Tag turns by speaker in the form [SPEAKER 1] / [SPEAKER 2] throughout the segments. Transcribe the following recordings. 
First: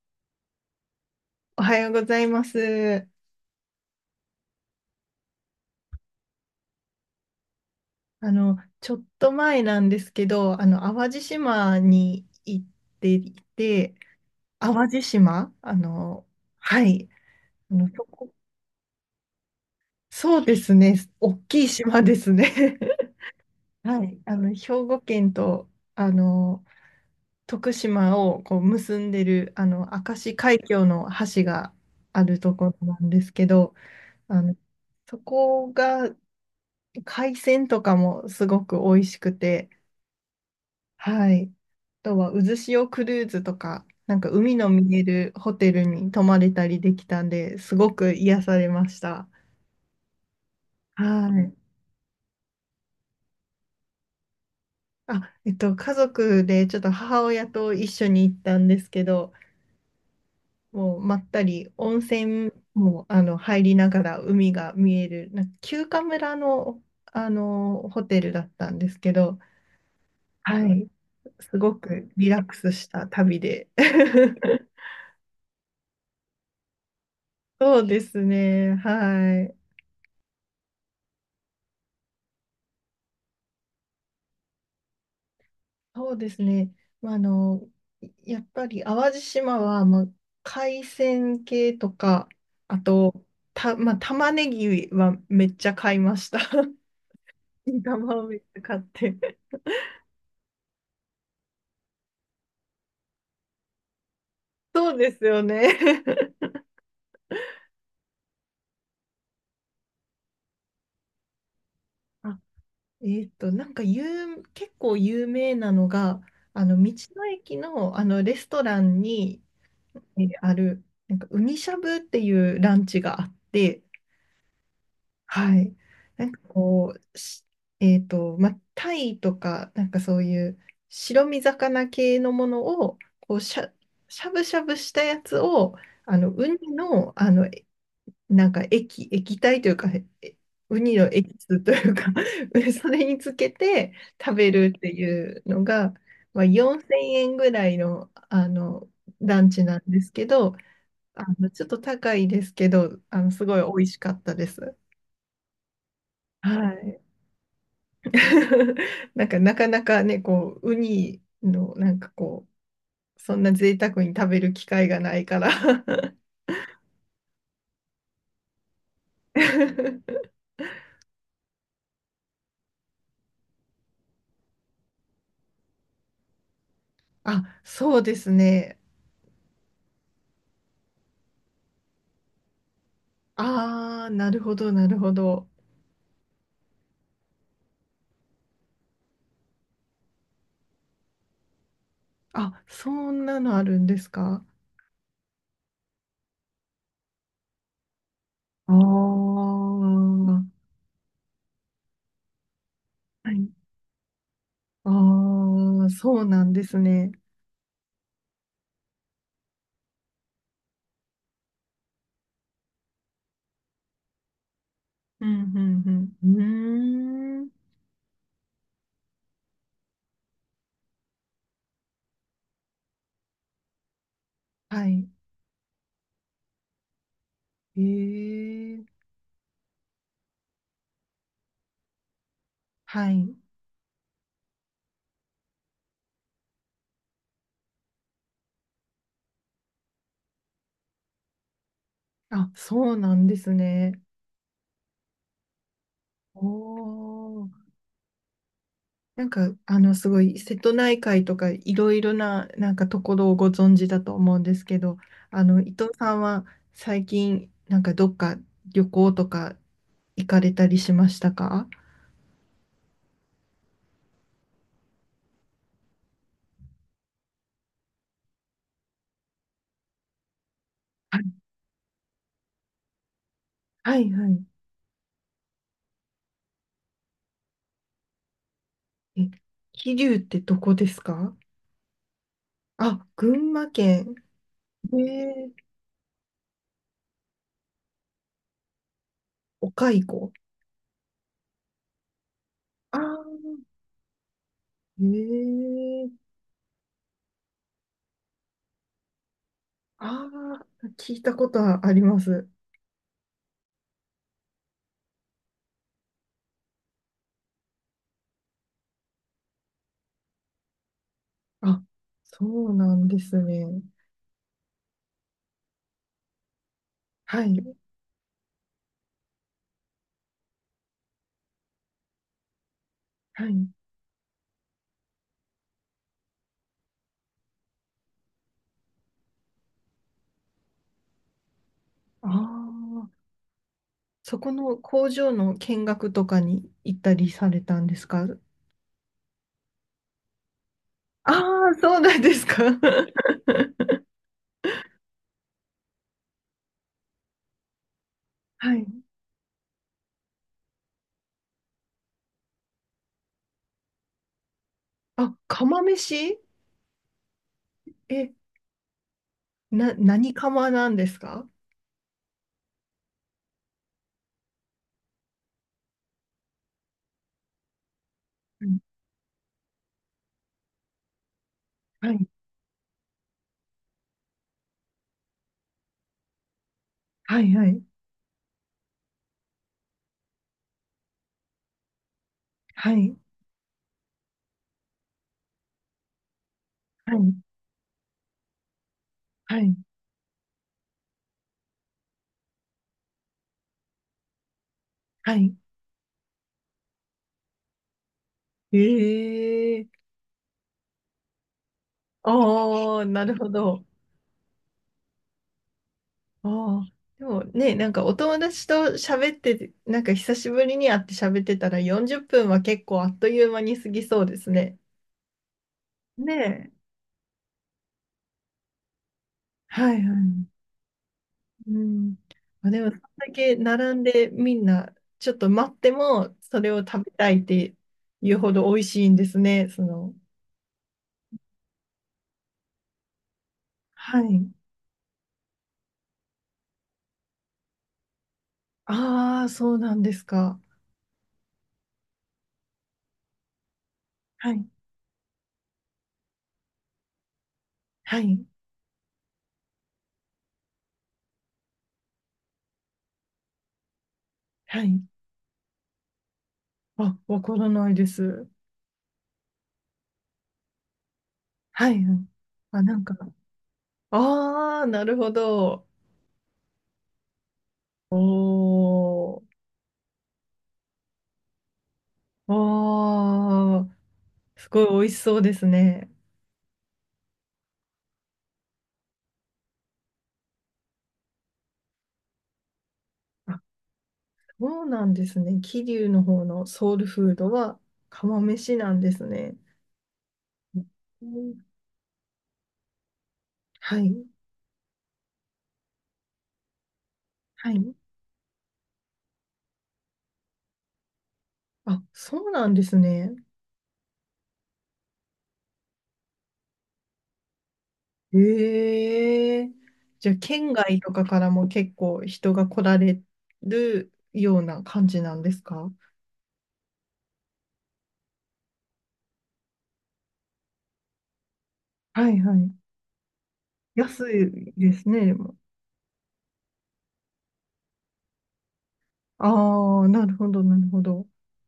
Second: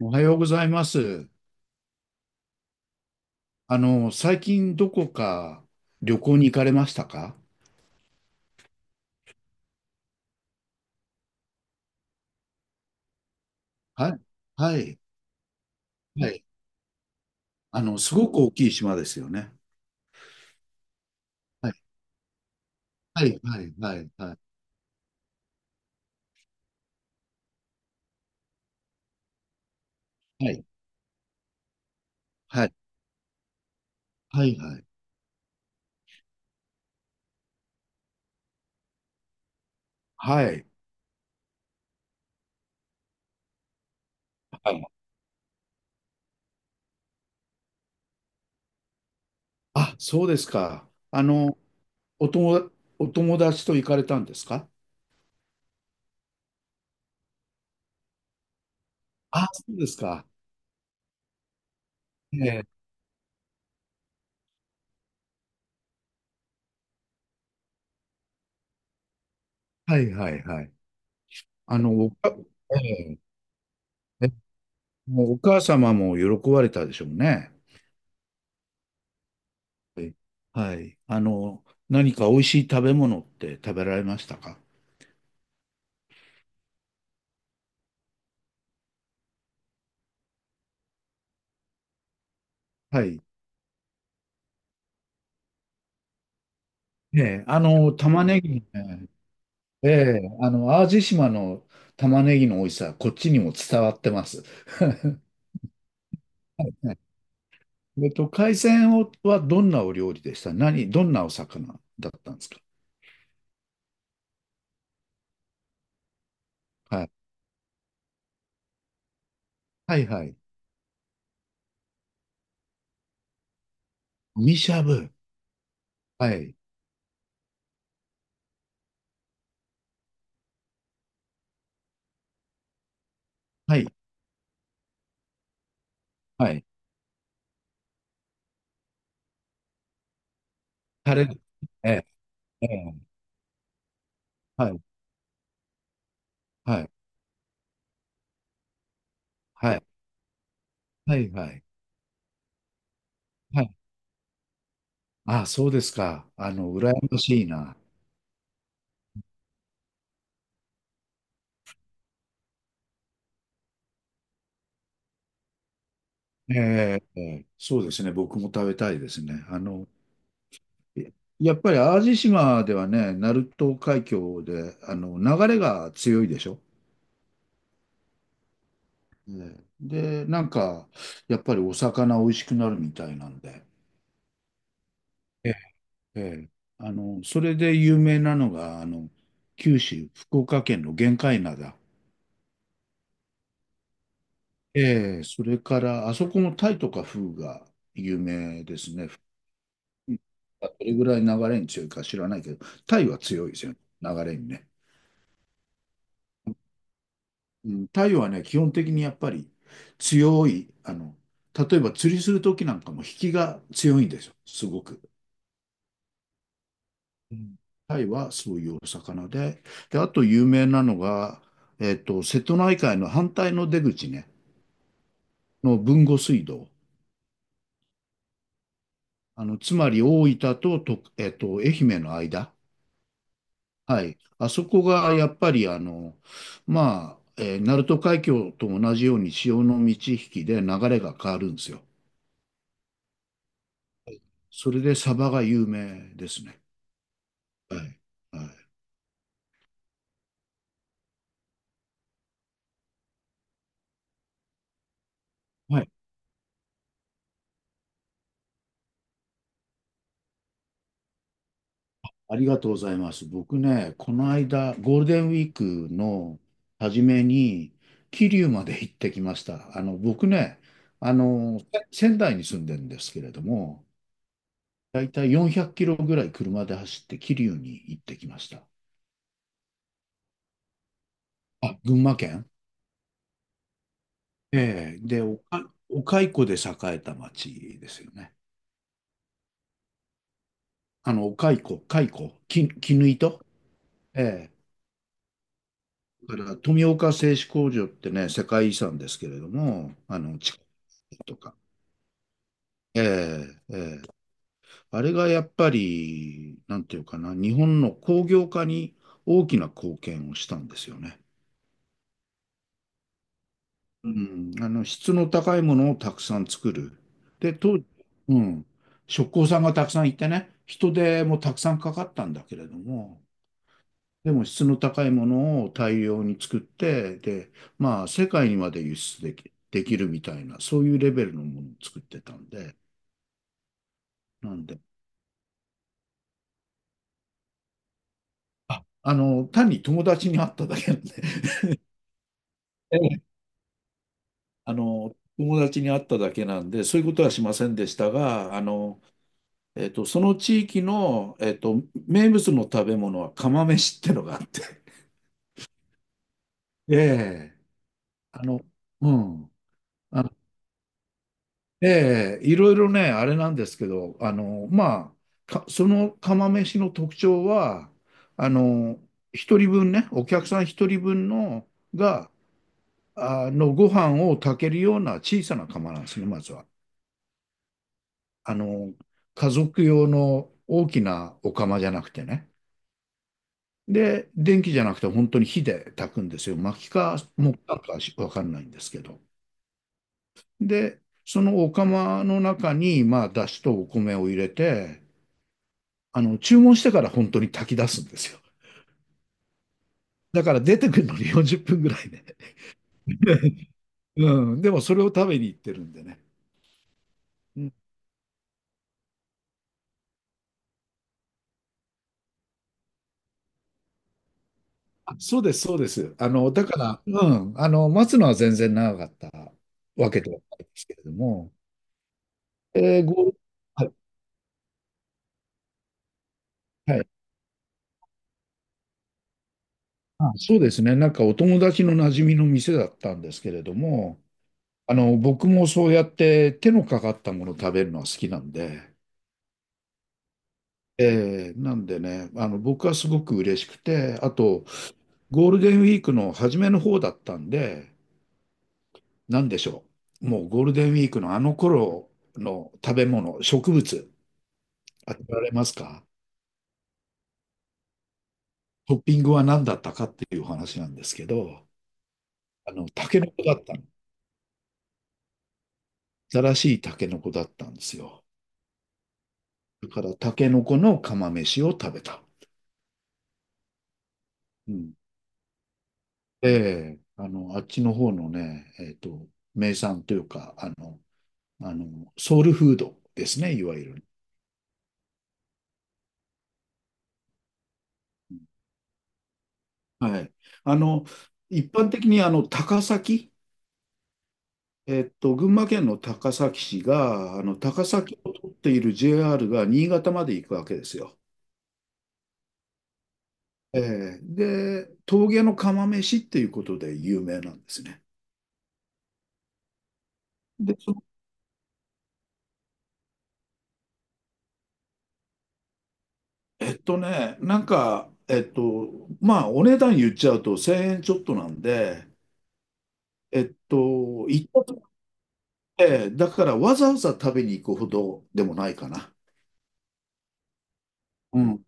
[SPEAKER 1] おはようございます。
[SPEAKER 2] おはようございます。
[SPEAKER 1] 最近どこか旅行に行かれましたか？
[SPEAKER 2] ちょっと前なんですけど、淡路島に行っていて、
[SPEAKER 1] はい。は
[SPEAKER 2] 淡
[SPEAKER 1] い。
[SPEAKER 2] 路島、
[SPEAKER 1] はい。
[SPEAKER 2] はい。あの、そ
[SPEAKER 1] すご
[SPEAKER 2] こ、
[SPEAKER 1] く大きい島ですよね。
[SPEAKER 2] そうですね、大きい
[SPEAKER 1] はい。
[SPEAKER 2] 島ですね。
[SPEAKER 1] はい。はい。は
[SPEAKER 2] は
[SPEAKER 1] い。
[SPEAKER 2] い、
[SPEAKER 1] はい。
[SPEAKER 2] 兵庫県と、あの、徳島をこう結んでる、明石
[SPEAKER 1] は
[SPEAKER 2] 海
[SPEAKER 1] い。
[SPEAKER 2] 峡の橋があると
[SPEAKER 1] はい。
[SPEAKER 2] ころなんですけど、あ
[SPEAKER 1] は
[SPEAKER 2] の、
[SPEAKER 1] い。はい。
[SPEAKER 2] そこが海鮮とかもすごく美味しくて、
[SPEAKER 1] はいはい。
[SPEAKER 2] はい。あとは、渦潮クルーズとか、なんか海の見えるホテルに泊まれたりできたんで、すごく癒されました。
[SPEAKER 1] あ、そうですか。
[SPEAKER 2] はい。
[SPEAKER 1] お友、お友達と行かれたんですか？
[SPEAKER 2] あ、家族でちょっと母親と一緒に行ったんですけど、
[SPEAKER 1] あ、そうですか。
[SPEAKER 2] もうまったり温
[SPEAKER 1] え
[SPEAKER 2] 泉
[SPEAKER 1] え。
[SPEAKER 2] も入りながら海が見える、なんか休暇村の、ホテルだったんですけど、
[SPEAKER 1] はい。はい。は
[SPEAKER 2] は
[SPEAKER 1] い。
[SPEAKER 2] い。すご
[SPEAKER 1] あの、
[SPEAKER 2] く
[SPEAKER 1] お
[SPEAKER 2] リ
[SPEAKER 1] か、
[SPEAKER 2] ラックス
[SPEAKER 1] え
[SPEAKER 2] した
[SPEAKER 1] え。
[SPEAKER 2] 旅で。
[SPEAKER 1] えもうお母様も喜ばれたでしょうね。
[SPEAKER 2] そうですね。はい。
[SPEAKER 1] い。はい。何か美味しい食べ物って食べられましたか？
[SPEAKER 2] そうですね。まあ、やっぱり淡路島は、まあ、海鮮系とか、あ
[SPEAKER 1] はい。
[SPEAKER 2] と、まあ、玉ねぎはめっちゃ買いました。
[SPEAKER 1] ええ、
[SPEAKER 2] 新玉
[SPEAKER 1] 玉
[SPEAKER 2] をめっ
[SPEAKER 1] ねぎ
[SPEAKER 2] ちゃ
[SPEAKER 1] ね、
[SPEAKER 2] 買って。
[SPEAKER 1] ええ、淡路島の玉ねぎの美味しさ、こっちにも伝わってます。
[SPEAKER 2] そうですよ ね。
[SPEAKER 1] はい。海鮮をはどんなお料理でしたどんなお魚だったん
[SPEAKER 2] あ、
[SPEAKER 1] ですか？
[SPEAKER 2] なんか結構有名なのが、道
[SPEAKER 1] はい。
[SPEAKER 2] の駅の、レストランに
[SPEAKER 1] はいはい。
[SPEAKER 2] ある、なんか、ウニしゃぶっていうランチがあって、
[SPEAKER 1] みしゃぶ。
[SPEAKER 2] はい。な
[SPEAKER 1] は
[SPEAKER 2] んか
[SPEAKER 1] い。
[SPEAKER 2] こう、まあ、タイとか、なんかそういう白身魚系のものを、こう、
[SPEAKER 1] はい。
[SPEAKER 2] しゃぶしゃぶしたやつを、ウ
[SPEAKER 1] はい。
[SPEAKER 2] ニの、なんか液体というか、えウニの
[SPEAKER 1] タ
[SPEAKER 2] エ
[SPEAKER 1] レ。
[SPEAKER 2] キスと
[SPEAKER 1] え
[SPEAKER 2] いうか
[SPEAKER 1] え、え
[SPEAKER 2] そ
[SPEAKER 1] え、
[SPEAKER 2] れにつけて食べ
[SPEAKER 1] は
[SPEAKER 2] るっ
[SPEAKER 1] い。
[SPEAKER 2] ていうのが、まあ、
[SPEAKER 1] は
[SPEAKER 2] 4000
[SPEAKER 1] い。
[SPEAKER 2] 円ぐらいの、ランチ
[SPEAKER 1] は
[SPEAKER 2] なん
[SPEAKER 1] い。
[SPEAKER 2] ですけど、
[SPEAKER 1] はい。はい。
[SPEAKER 2] ちょっと高いですけど、すごい
[SPEAKER 1] はい。
[SPEAKER 2] 美味しかったです。
[SPEAKER 1] ああ、そうですか。
[SPEAKER 2] は
[SPEAKER 1] 羨
[SPEAKER 2] い。
[SPEAKER 1] ましいな。
[SPEAKER 2] なんかなかなかね、こう、ウニのなんかこう、そんな贅沢に食べる機会がないから。
[SPEAKER 1] ええ、そうですね。僕も食べたいですね。えやっぱり淡路島ではね、鳴門海峡で、流れが強いでしょ。
[SPEAKER 2] あ、そうですね。
[SPEAKER 1] ええ。で、なんか、やっぱりお魚美味しくなるみたいなんで。
[SPEAKER 2] ああ、なるほど、なるほど。
[SPEAKER 1] ええ、ええ。それで有名なのが、九州、福岡県の玄界灘。
[SPEAKER 2] あ、そんなのあるんですか？
[SPEAKER 1] ええ、それから、あそこもタイとかフグが有名
[SPEAKER 2] ああ
[SPEAKER 1] ですね。
[SPEAKER 2] ー、
[SPEAKER 1] どれぐらい流れに強いか知らないけど、タイは
[SPEAKER 2] は
[SPEAKER 1] 強
[SPEAKER 2] い。
[SPEAKER 1] いですよね、流れにね。
[SPEAKER 2] ああ、そうなんですね。
[SPEAKER 1] うん、太陽はね、基本的にやっぱり強い、例えば釣りするときなんかも引きが強いんですよ、すごく。
[SPEAKER 2] うん、うん、う
[SPEAKER 1] う
[SPEAKER 2] ん。うーん。
[SPEAKER 1] ん。タイはそういうお魚で、で、あと有名なのが、瀬戸内海の反対の出口ね、
[SPEAKER 2] はい。
[SPEAKER 1] の豊後水道。
[SPEAKER 2] ええ、
[SPEAKER 1] つまり大分と、愛媛の間。
[SPEAKER 2] はい。
[SPEAKER 1] はい。あそこがやっぱり、まあ、鳴門海峡と同じように潮の満ち引きで流れが変わるんですよ。
[SPEAKER 2] あ、そうなんですね。
[SPEAKER 1] それでサバが有名です
[SPEAKER 2] お
[SPEAKER 1] ね。
[SPEAKER 2] ー。
[SPEAKER 1] はい。はい。
[SPEAKER 2] なんか、すごい、瀬戸内海とか、いろいろな、なんかところをご存知だと思うんですけど、伊
[SPEAKER 1] は
[SPEAKER 2] 藤
[SPEAKER 1] い。
[SPEAKER 2] さんは最近、なんかどっか旅行とか行かれたりしましたか？
[SPEAKER 1] ありがとうございます。僕ね、この間、ゴールデンウィークの初めに、桐生まで行ってきました。僕ね、
[SPEAKER 2] はい、
[SPEAKER 1] 仙台に住んでるんですけれども、
[SPEAKER 2] はい、はい。
[SPEAKER 1] だいたい400キロぐらい車で走って桐生に行ってきました。
[SPEAKER 2] え、桐生ってどこですか？
[SPEAKER 1] あ、群馬県。
[SPEAKER 2] あ、群馬県。え
[SPEAKER 1] ええ。で、
[SPEAKER 2] ー、
[SPEAKER 1] お蚕で栄えた町ですよね。
[SPEAKER 2] お蚕。
[SPEAKER 1] あの、お蚕、蚕、き、
[SPEAKER 2] あ
[SPEAKER 1] 絹
[SPEAKER 2] あ、
[SPEAKER 1] 糸。え
[SPEAKER 2] えー、
[SPEAKER 1] だから富岡製糸工場ってね、世界遺産ですけれども、
[SPEAKER 2] あ
[SPEAKER 1] 地下
[SPEAKER 2] あ、聞いた
[SPEAKER 1] と
[SPEAKER 2] こ
[SPEAKER 1] か。
[SPEAKER 2] とはあります。
[SPEAKER 1] ええ。ええ。あれがやっぱり、なんていうかな、日本の工業化に大きな貢献をしたんですよね。
[SPEAKER 2] あ、そうなんですね。
[SPEAKER 1] うん、質の高いものをたくさん作る。
[SPEAKER 2] は
[SPEAKER 1] で、
[SPEAKER 2] い、
[SPEAKER 1] 当時、うん、職工さんがたくさんいてね、人手もたくさんかかったんだけれども、
[SPEAKER 2] はい。
[SPEAKER 1] でも質の高いものを大量に作って、で、まあ世界にまで輸出できるみたいな、そういうレベルのものを作って
[SPEAKER 2] あ
[SPEAKER 1] たんで、
[SPEAKER 2] あ。そ
[SPEAKER 1] な
[SPEAKER 2] こ
[SPEAKER 1] ん
[SPEAKER 2] の
[SPEAKER 1] で、
[SPEAKER 2] 工場の見学とかに行ったりされたんですか？
[SPEAKER 1] 単に友達に会っただけなんで、
[SPEAKER 2] あ あー、そうなんですか。
[SPEAKER 1] ええ、友達に会っただけなんで、そういうことはしませんでしたが、
[SPEAKER 2] はい。
[SPEAKER 1] その地域の、名物の食べ物は釜飯ってのがあって、
[SPEAKER 2] あ、釜飯。
[SPEAKER 1] ええ、
[SPEAKER 2] え、
[SPEAKER 1] あの、うん。
[SPEAKER 2] 何釜なんですか？
[SPEAKER 1] ええ、いろいろね、あれなんですけど、まあ、その釜飯の特徴は、あ
[SPEAKER 2] うん。
[SPEAKER 1] の、一人分ね、お客さん一人分の、
[SPEAKER 2] はい、
[SPEAKER 1] が、ご飯を炊けるような小さな釜なんですね、まずは。
[SPEAKER 2] はい、はい、
[SPEAKER 1] あの、家族用の大きなお釜じゃなくてね。
[SPEAKER 2] はい、
[SPEAKER 1] で、電気じゃなくて本当に火で炊くんですよ。薪
[SPEAKER 2] は
[SPEAKER 1] か
[SPEAKER 2] い、
[SPEAKER 1] 木炭かしわかんないんですけど。
[SPEAKER 2] はい、
[SPEAKER 1] で、そのお釜の中に、まあ、だしとお米を入れて、
[SPEAKER 2] はい。
[SPEAKER 1] 注文してから本当に炊き出すんですよ。
[SPEAKER 2] ええ。
[SPEAKER 1] だから出てくるのに40分ぐらいね。
[SPEAKER 2] ああー、なるほ ど。
[SPEAKER 1] うん、でもそれを食べに行ってるんでね。
[SPEAKER 2] ああ。でも
[SPEAKER 1] うん。
[SPEAKER 2] ね、なんかお友達と喋ってて、なんか久しぶりに会って喋ってたら40分は結構あっという間に過ぎそうですね。
[SPEAKER 1] あ、そうです、そうです。
[SPEAKER 2] ね
[SPEAKER 1] だか
[SPEAKER 2] え。
[SPEAKER 1] ら、うん、待つのは全然長かった
[SPEAKER 2] はい、
[SPEAKER 1] わ
[SPEAKER 2] は
[SPEAKER 1] けで
[SPEAKER 2] い。
[SPEAKER 1] はないですけれども、
[SPEAKER 2] うん。まあ、でも、そん
[SPEAKER 1] えー
[SPEAKER 2] だ
[SPEAKER 1] ご、
[SPEAKER 2] け
[SPEAKER 1] はい、
[SPEAKER 2] 並んでみんな、ちょっと待っても、それを
[SPEAKER 1] は
[SPEAKER 2] 食
[SPEAKER 1] い。
[SPEAKER 2] べたいっていうほど美味しいんですね、その。
[SPEAKER 1] あ、そうですね。なんかお友達の馴染みの店だったんですけれど
[SPEAKER 2] は
[SPEAKER 1] も、
[SPEAKER 2] い。
[SPEAKER 1] 僕もそうやって手のかかったものを食べるのは好きなんで、
[SPEAKER 2] ああ、そうなんですか。
[SPEAKER 1] なんでね、僕はすごく嬉しくて、あ
[SPEAKER 2] は
[SPEAKER 1] と、
[SPEAKER 2] い。
[SPEAKER 1] ゴールデンウィークの初めの方だったんで、
[SPEAKER 2] はい。
[SPEAKER 1] なんでしょう。もうゴールデンウィークのあの頃の食べ物、植物、
[SPEAKER 2] はい。
[SPEAKER 1] 当てられますか？
[SPEAKER 2] あ、わからないです。
[SPEAKER 1] トッピングは何だったかっていう話なんですけど、
[SPEAKER 2] はい。はい。あ、なん
[SPEAKER 1] タ
[SPEAKER 2] か、
[SPEAKER 1] ケノコだったの。
[SPEAKER 2] ああ、なるほど。
[SPEAKER 1] 新しいタケノコだったんです
[SPEAKER 2] お
[SPEAKER 1] よ。
[SPEAKER 2] ー。
[SPEAKER 1] だからタケノコの釜飯を食べた。
[SPEAKER 2] ああ、す
[SPEAKER 1] う
[SPEAKER 2] ごい
[SPEAKER 1] ん。
[SPEAKER 2] 美味しそうですね。
[SPEAKER 1] で、あっちの方のね、名産というか、ソウルフードですね、
[SPEAKER 2] あ、
[SPEAKER 1] いわゆる。
[SPEAKER 2] そうなんですね。桐生の方のソウルフードは釜飯なんですね。
[SPEAKER 1] はい。あの、
[SPEAKER 2] うん。
[SPEAKER 1] 一般的にあの高崎、
[SPEAKER 2] はい。
[SPEAKER 1] 群馬県の高崎市が、あの
[SPEAKER 2] は
[SPEAKER 1] 高
[SPEAKER 2] い。
[SPEAKER 1] 崎を取っている JR が新潟まで行くわけですよ。
[SPEAKER 2] あ、そうなんですね。
[SPEAKER 1] ええ。で、峠の釜飯っていうことで有名なんですね。
[SPEAKER 2] ええ。じゃあ、県
[SPEAKER 1] で、そ
[SPEAKER 2] 外
[SPEAKER 1] の
[SPEAKER 2] とかからも結構人が来られるような感じなんですか？
[SPEAKER 1] なんか、まあ、お値段言っちゃうと1000円ちょっとなんで、
[SPEAKER 2] はい、はい。
[SPEAKER 1] えっと、
[SPEAKER 2] 安
[SPEAKER 1] 行った
[SPEAKER 2] い
[SPEAKER 1] とこ
[SPEAKER 2] ですね、でも。
[SPEAKER 1] で、だからわざわざ食べに行くほどでもないかな。
[SPEAKER 2] ああ、なるほど、なるほど。
[SPEAKER 1] うん。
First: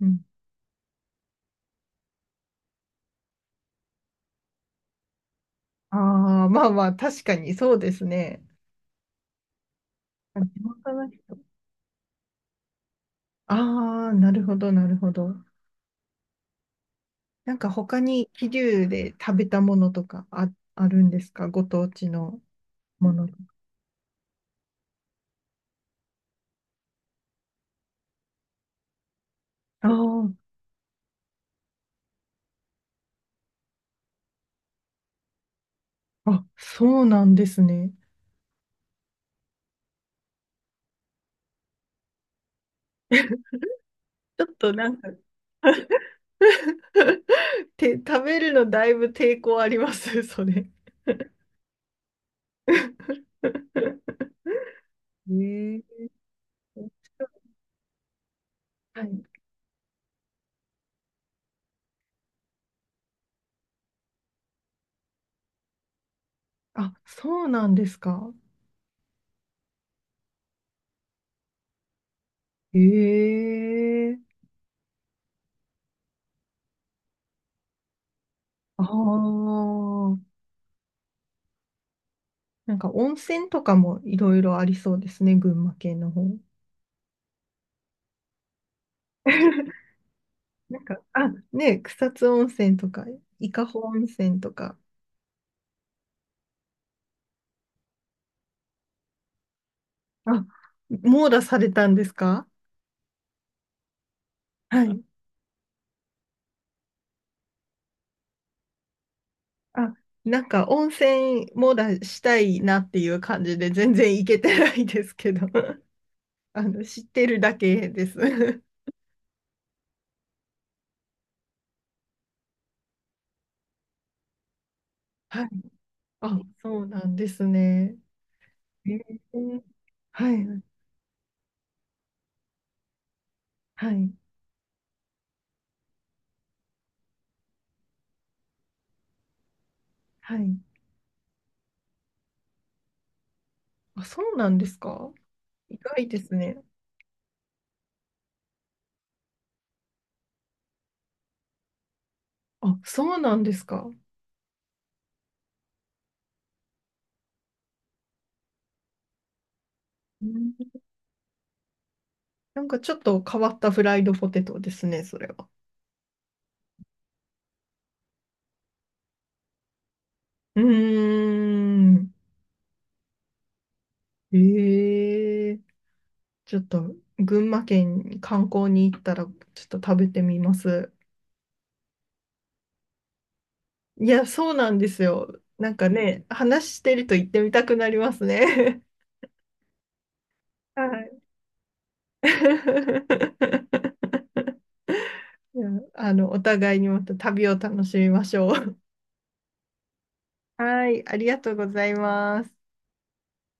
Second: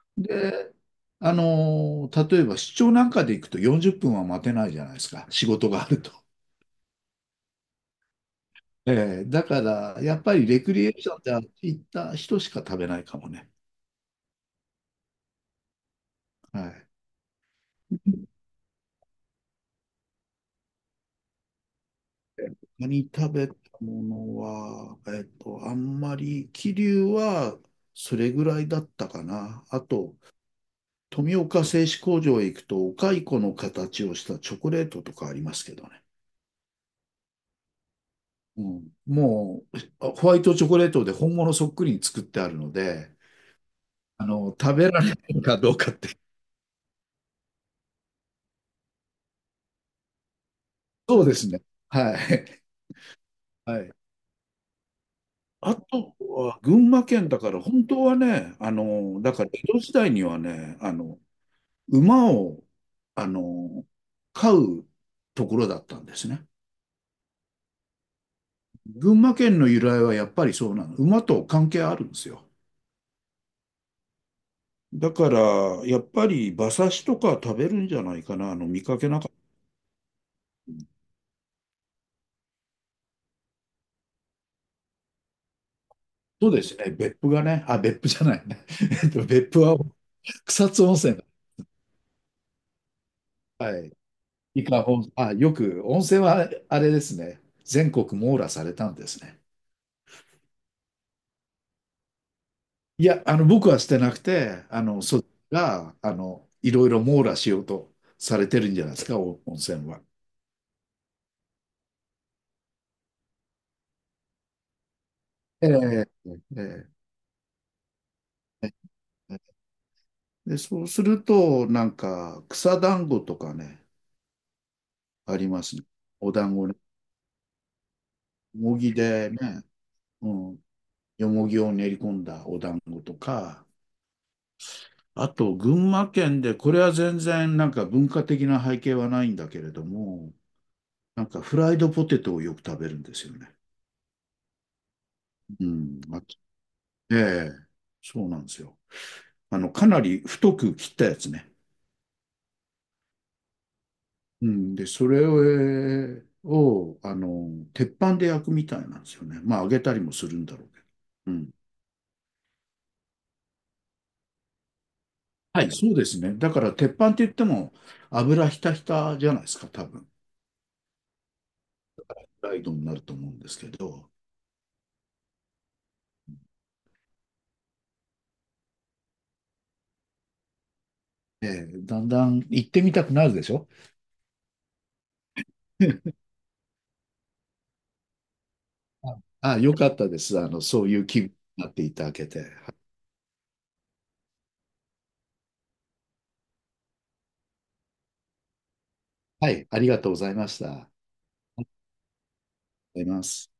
[SPEAKER 2] うん。
[SPEAKER 1] で、例えば出張なんかで行くと40分は待てないじゃないですか。仕事があると。
[SPEAKER 2] ああ、まあまあ、確かにそうですね。
[SPEAKER 1] ええ。だから、やっぱ
[SPEAKER 2] あ、
[SPEAKER 1] り
[SPEAKER 2] 地
[SPEAKER 1] レクリエ
[SPEAKER 2] 元
[SPEAKER 1] ー
[SPEAKER 2] の
[SPEAKER 1] ションで
[SPEAKER 2] 人。
[SPEAKER 1] 行った人しか食べないかもね。
[SPEAKER 2] ああ、なるほど、なるほど。
[SPEAKER 1] はい。
[SPEAKER 2] なんか他に桐生で食べたものとかあるんですか？ご当地の
[SPEAKER 1] 他に
[SPEAKER 2] もの。
[SPEAKER 1] 食べたものは、あんまり、桐生はそれぐらいだったかな。あ
[SPEAKER 2] あ
[SPEAKER 1] と、
[SPEAKER 2] ー。
[SPEAKER 1] 富岡製糸工場へ行くと、お蚕の形をしたチョコレートとかありますけどね。
[SPEAKER 2] あ、そうなんですね。
[SPEAKER 1] うん、もう、ホワイトチョコレートで本物そっくりに作ってあるので、
[SPEAKER 2] ちょっと
[SPEAKER 1] 食
[SPEAKER 2] な
[SPEAKER 1] べ
[SPEAKER 2] ん
[SPEAKER 1] ら
[SPEAKER 2] か
[SPEAKER 1] れ るかどうかって。
[SPEAKER 2] 食べるのだいぶ抵抗あります、それ。
[SPEAKER 1] そうですね。はい。はい。あ
[SPEAKER 2] ええ。
[SPEAKER 1] とは群馬県だから、本当はね、
[SPEAKER 2] はい。
[SPEAKER 1] だから江戸時代にはね、馬を、あの、飼うところだったんですね。
[SPEAKER 2] あ、そうなんですか。
[SPEAKER 1] 群馬県の由来はやっぱりそうなの。馬と関係あるんですよ。
[SPEAKER 2] ええ。
[SPEAKER 1] だから、やっぱり馬刺しとか食べるんじゃないかな、
[SPEAKER 2] あ
[SPEAKER 1] 見
[SPEAKER 2] あ
[SPEAKER 1] かけなかった。
[SPEAKER 2] ー。なんか温泉とかもいろいろありそうですね、群馬県の方。
[SPEAKER 1] そうですね。別府がね、あ、別府じゃないね。別府 は草
[SPEAKER 2] な
[SPEAKER 1] 津
[SPEAKER 2] ん
[SPEAKER 1] 温
[SPEAKER 2] か、
[SPEAKER 1] 泉だ。
[SPEAKER 2] あ、ね、草津温泉とか、伊香
[SPEAKER 1] は
[SPEAKER 2] 保
[SPEAKER 1] い。
[SPEAKER 2] 温泉と
[SPEAKER 1] 伊
[SPEAKER 2] か、
[SPEAKER 1] 香保、あ、よく、温泉はあれですね、全国網羅されたんですね。
[SPEAKER 2] あ、網羅されたんですか？
[SPEAKER 1] いや、僕はしてなくて、
[SPEAKER 2] はい。
[SPEAKER 1] そっちが、いろいろ網羅しようとされてるんじゃないですか、お温泉
[SPEAKER 2] あ、
[SPEAKER 1] は。
[SPEAKER 2] なんか温泉もだしたいなっていう感じで全然行けてないですけど。
[SPEAKER 1] え え。え
[SPEAKER 2] 知っ
[SPEAKER 1] え。
[SPEAKER 2] てるだけです。
[SPEAKER 1] ええ。で、そうすると、なんか、草団子とかね、あ
[SPEAKER 2] はい。
[SPEAKER 1] りますね。お
[SPEAKER 2] あ、
[SPEAKER 1] 団子ね。
[SPEAKER 2] そうなんですね。
[SPEAKER 1] よも
[SPEAKER 2] え
[SPEAKER 1] ぎ
[SPEAKER 2] ー。
[SPEAKER 1] でね、う
[SPEAKER 2] は
[SPEAKER 1] ん、
[SPEAKER 2] い、
[SPEAKER 1] よもぎを練り込んだお団子とか、
[SPEAKER 2] はい、
[SPEAKER 1] あと、群馬県で、これは全然なんか文化的な背景はないんだけれども、
[SPEAKER 2] はい。
[SPEAKER 1] なんかフライドポテトをよく食べるんですよね。
[SPEAKER 2] あ、そうなんですか？
[SPEAKER 1] う
[SPEAKER 2] 意
[SPEAKER 1] ん。
[SPEAKER 2] 外で
[SPEAKER 1] あ、
[SPEAKER 2] すね。
[SPEAKER 1] ええ、そうなんですよ。かなり太く切ったやつね。
[SPEAKER 2] あ、そうなんですか。
[SPEAKER 1] うん。で、それを鉄板で焼くみたいなんですよね。まあ、揚げたりも
[SPEAKER 2] う
[SPEAKER 1] するん
[SPEAKER 2] ん。
[SPEAKER 1] だろうけど。うん。
[SPEAKER 2] なんかちょっと変わったフライドポテトですね、それは。
[SPEAKER 1] はい、そうですね。だから、鉄板って言っても、油ひたひたじゃないですか、多分。
[SPEAKER 2] うーん。
[SPEAKER 1] フライドになると思うんですけど、
[SPEAKER 2] ええ。ちょっと群馬県に観光に行ったらちょっと食べてみます。
[SPEAKER 1] ええ、だんだん行ってみたくなるでしょ？
[SPEAKER 2] いや、そうなんですよ。なんか ね、話してると行ってみたくなりますね。
[SPEAKER 1] あ、よかったです。そうい
[SPEAKER 2] は
[SPEAKER 1] う気
[SPEAKER 2] い。
[SPEAKER 1] 分になっていただけて。
[SPEAKER 2] いや、お互いにまた旅を楽しみましょう。
[SPEAKER 1] はい、ありがとうございま した。
[SPEAKER 2] は
[SPEAKER 1] あ
[SPEAKER 2] い、ありがとうございます。
[SPEAKER 1] りがとうございます。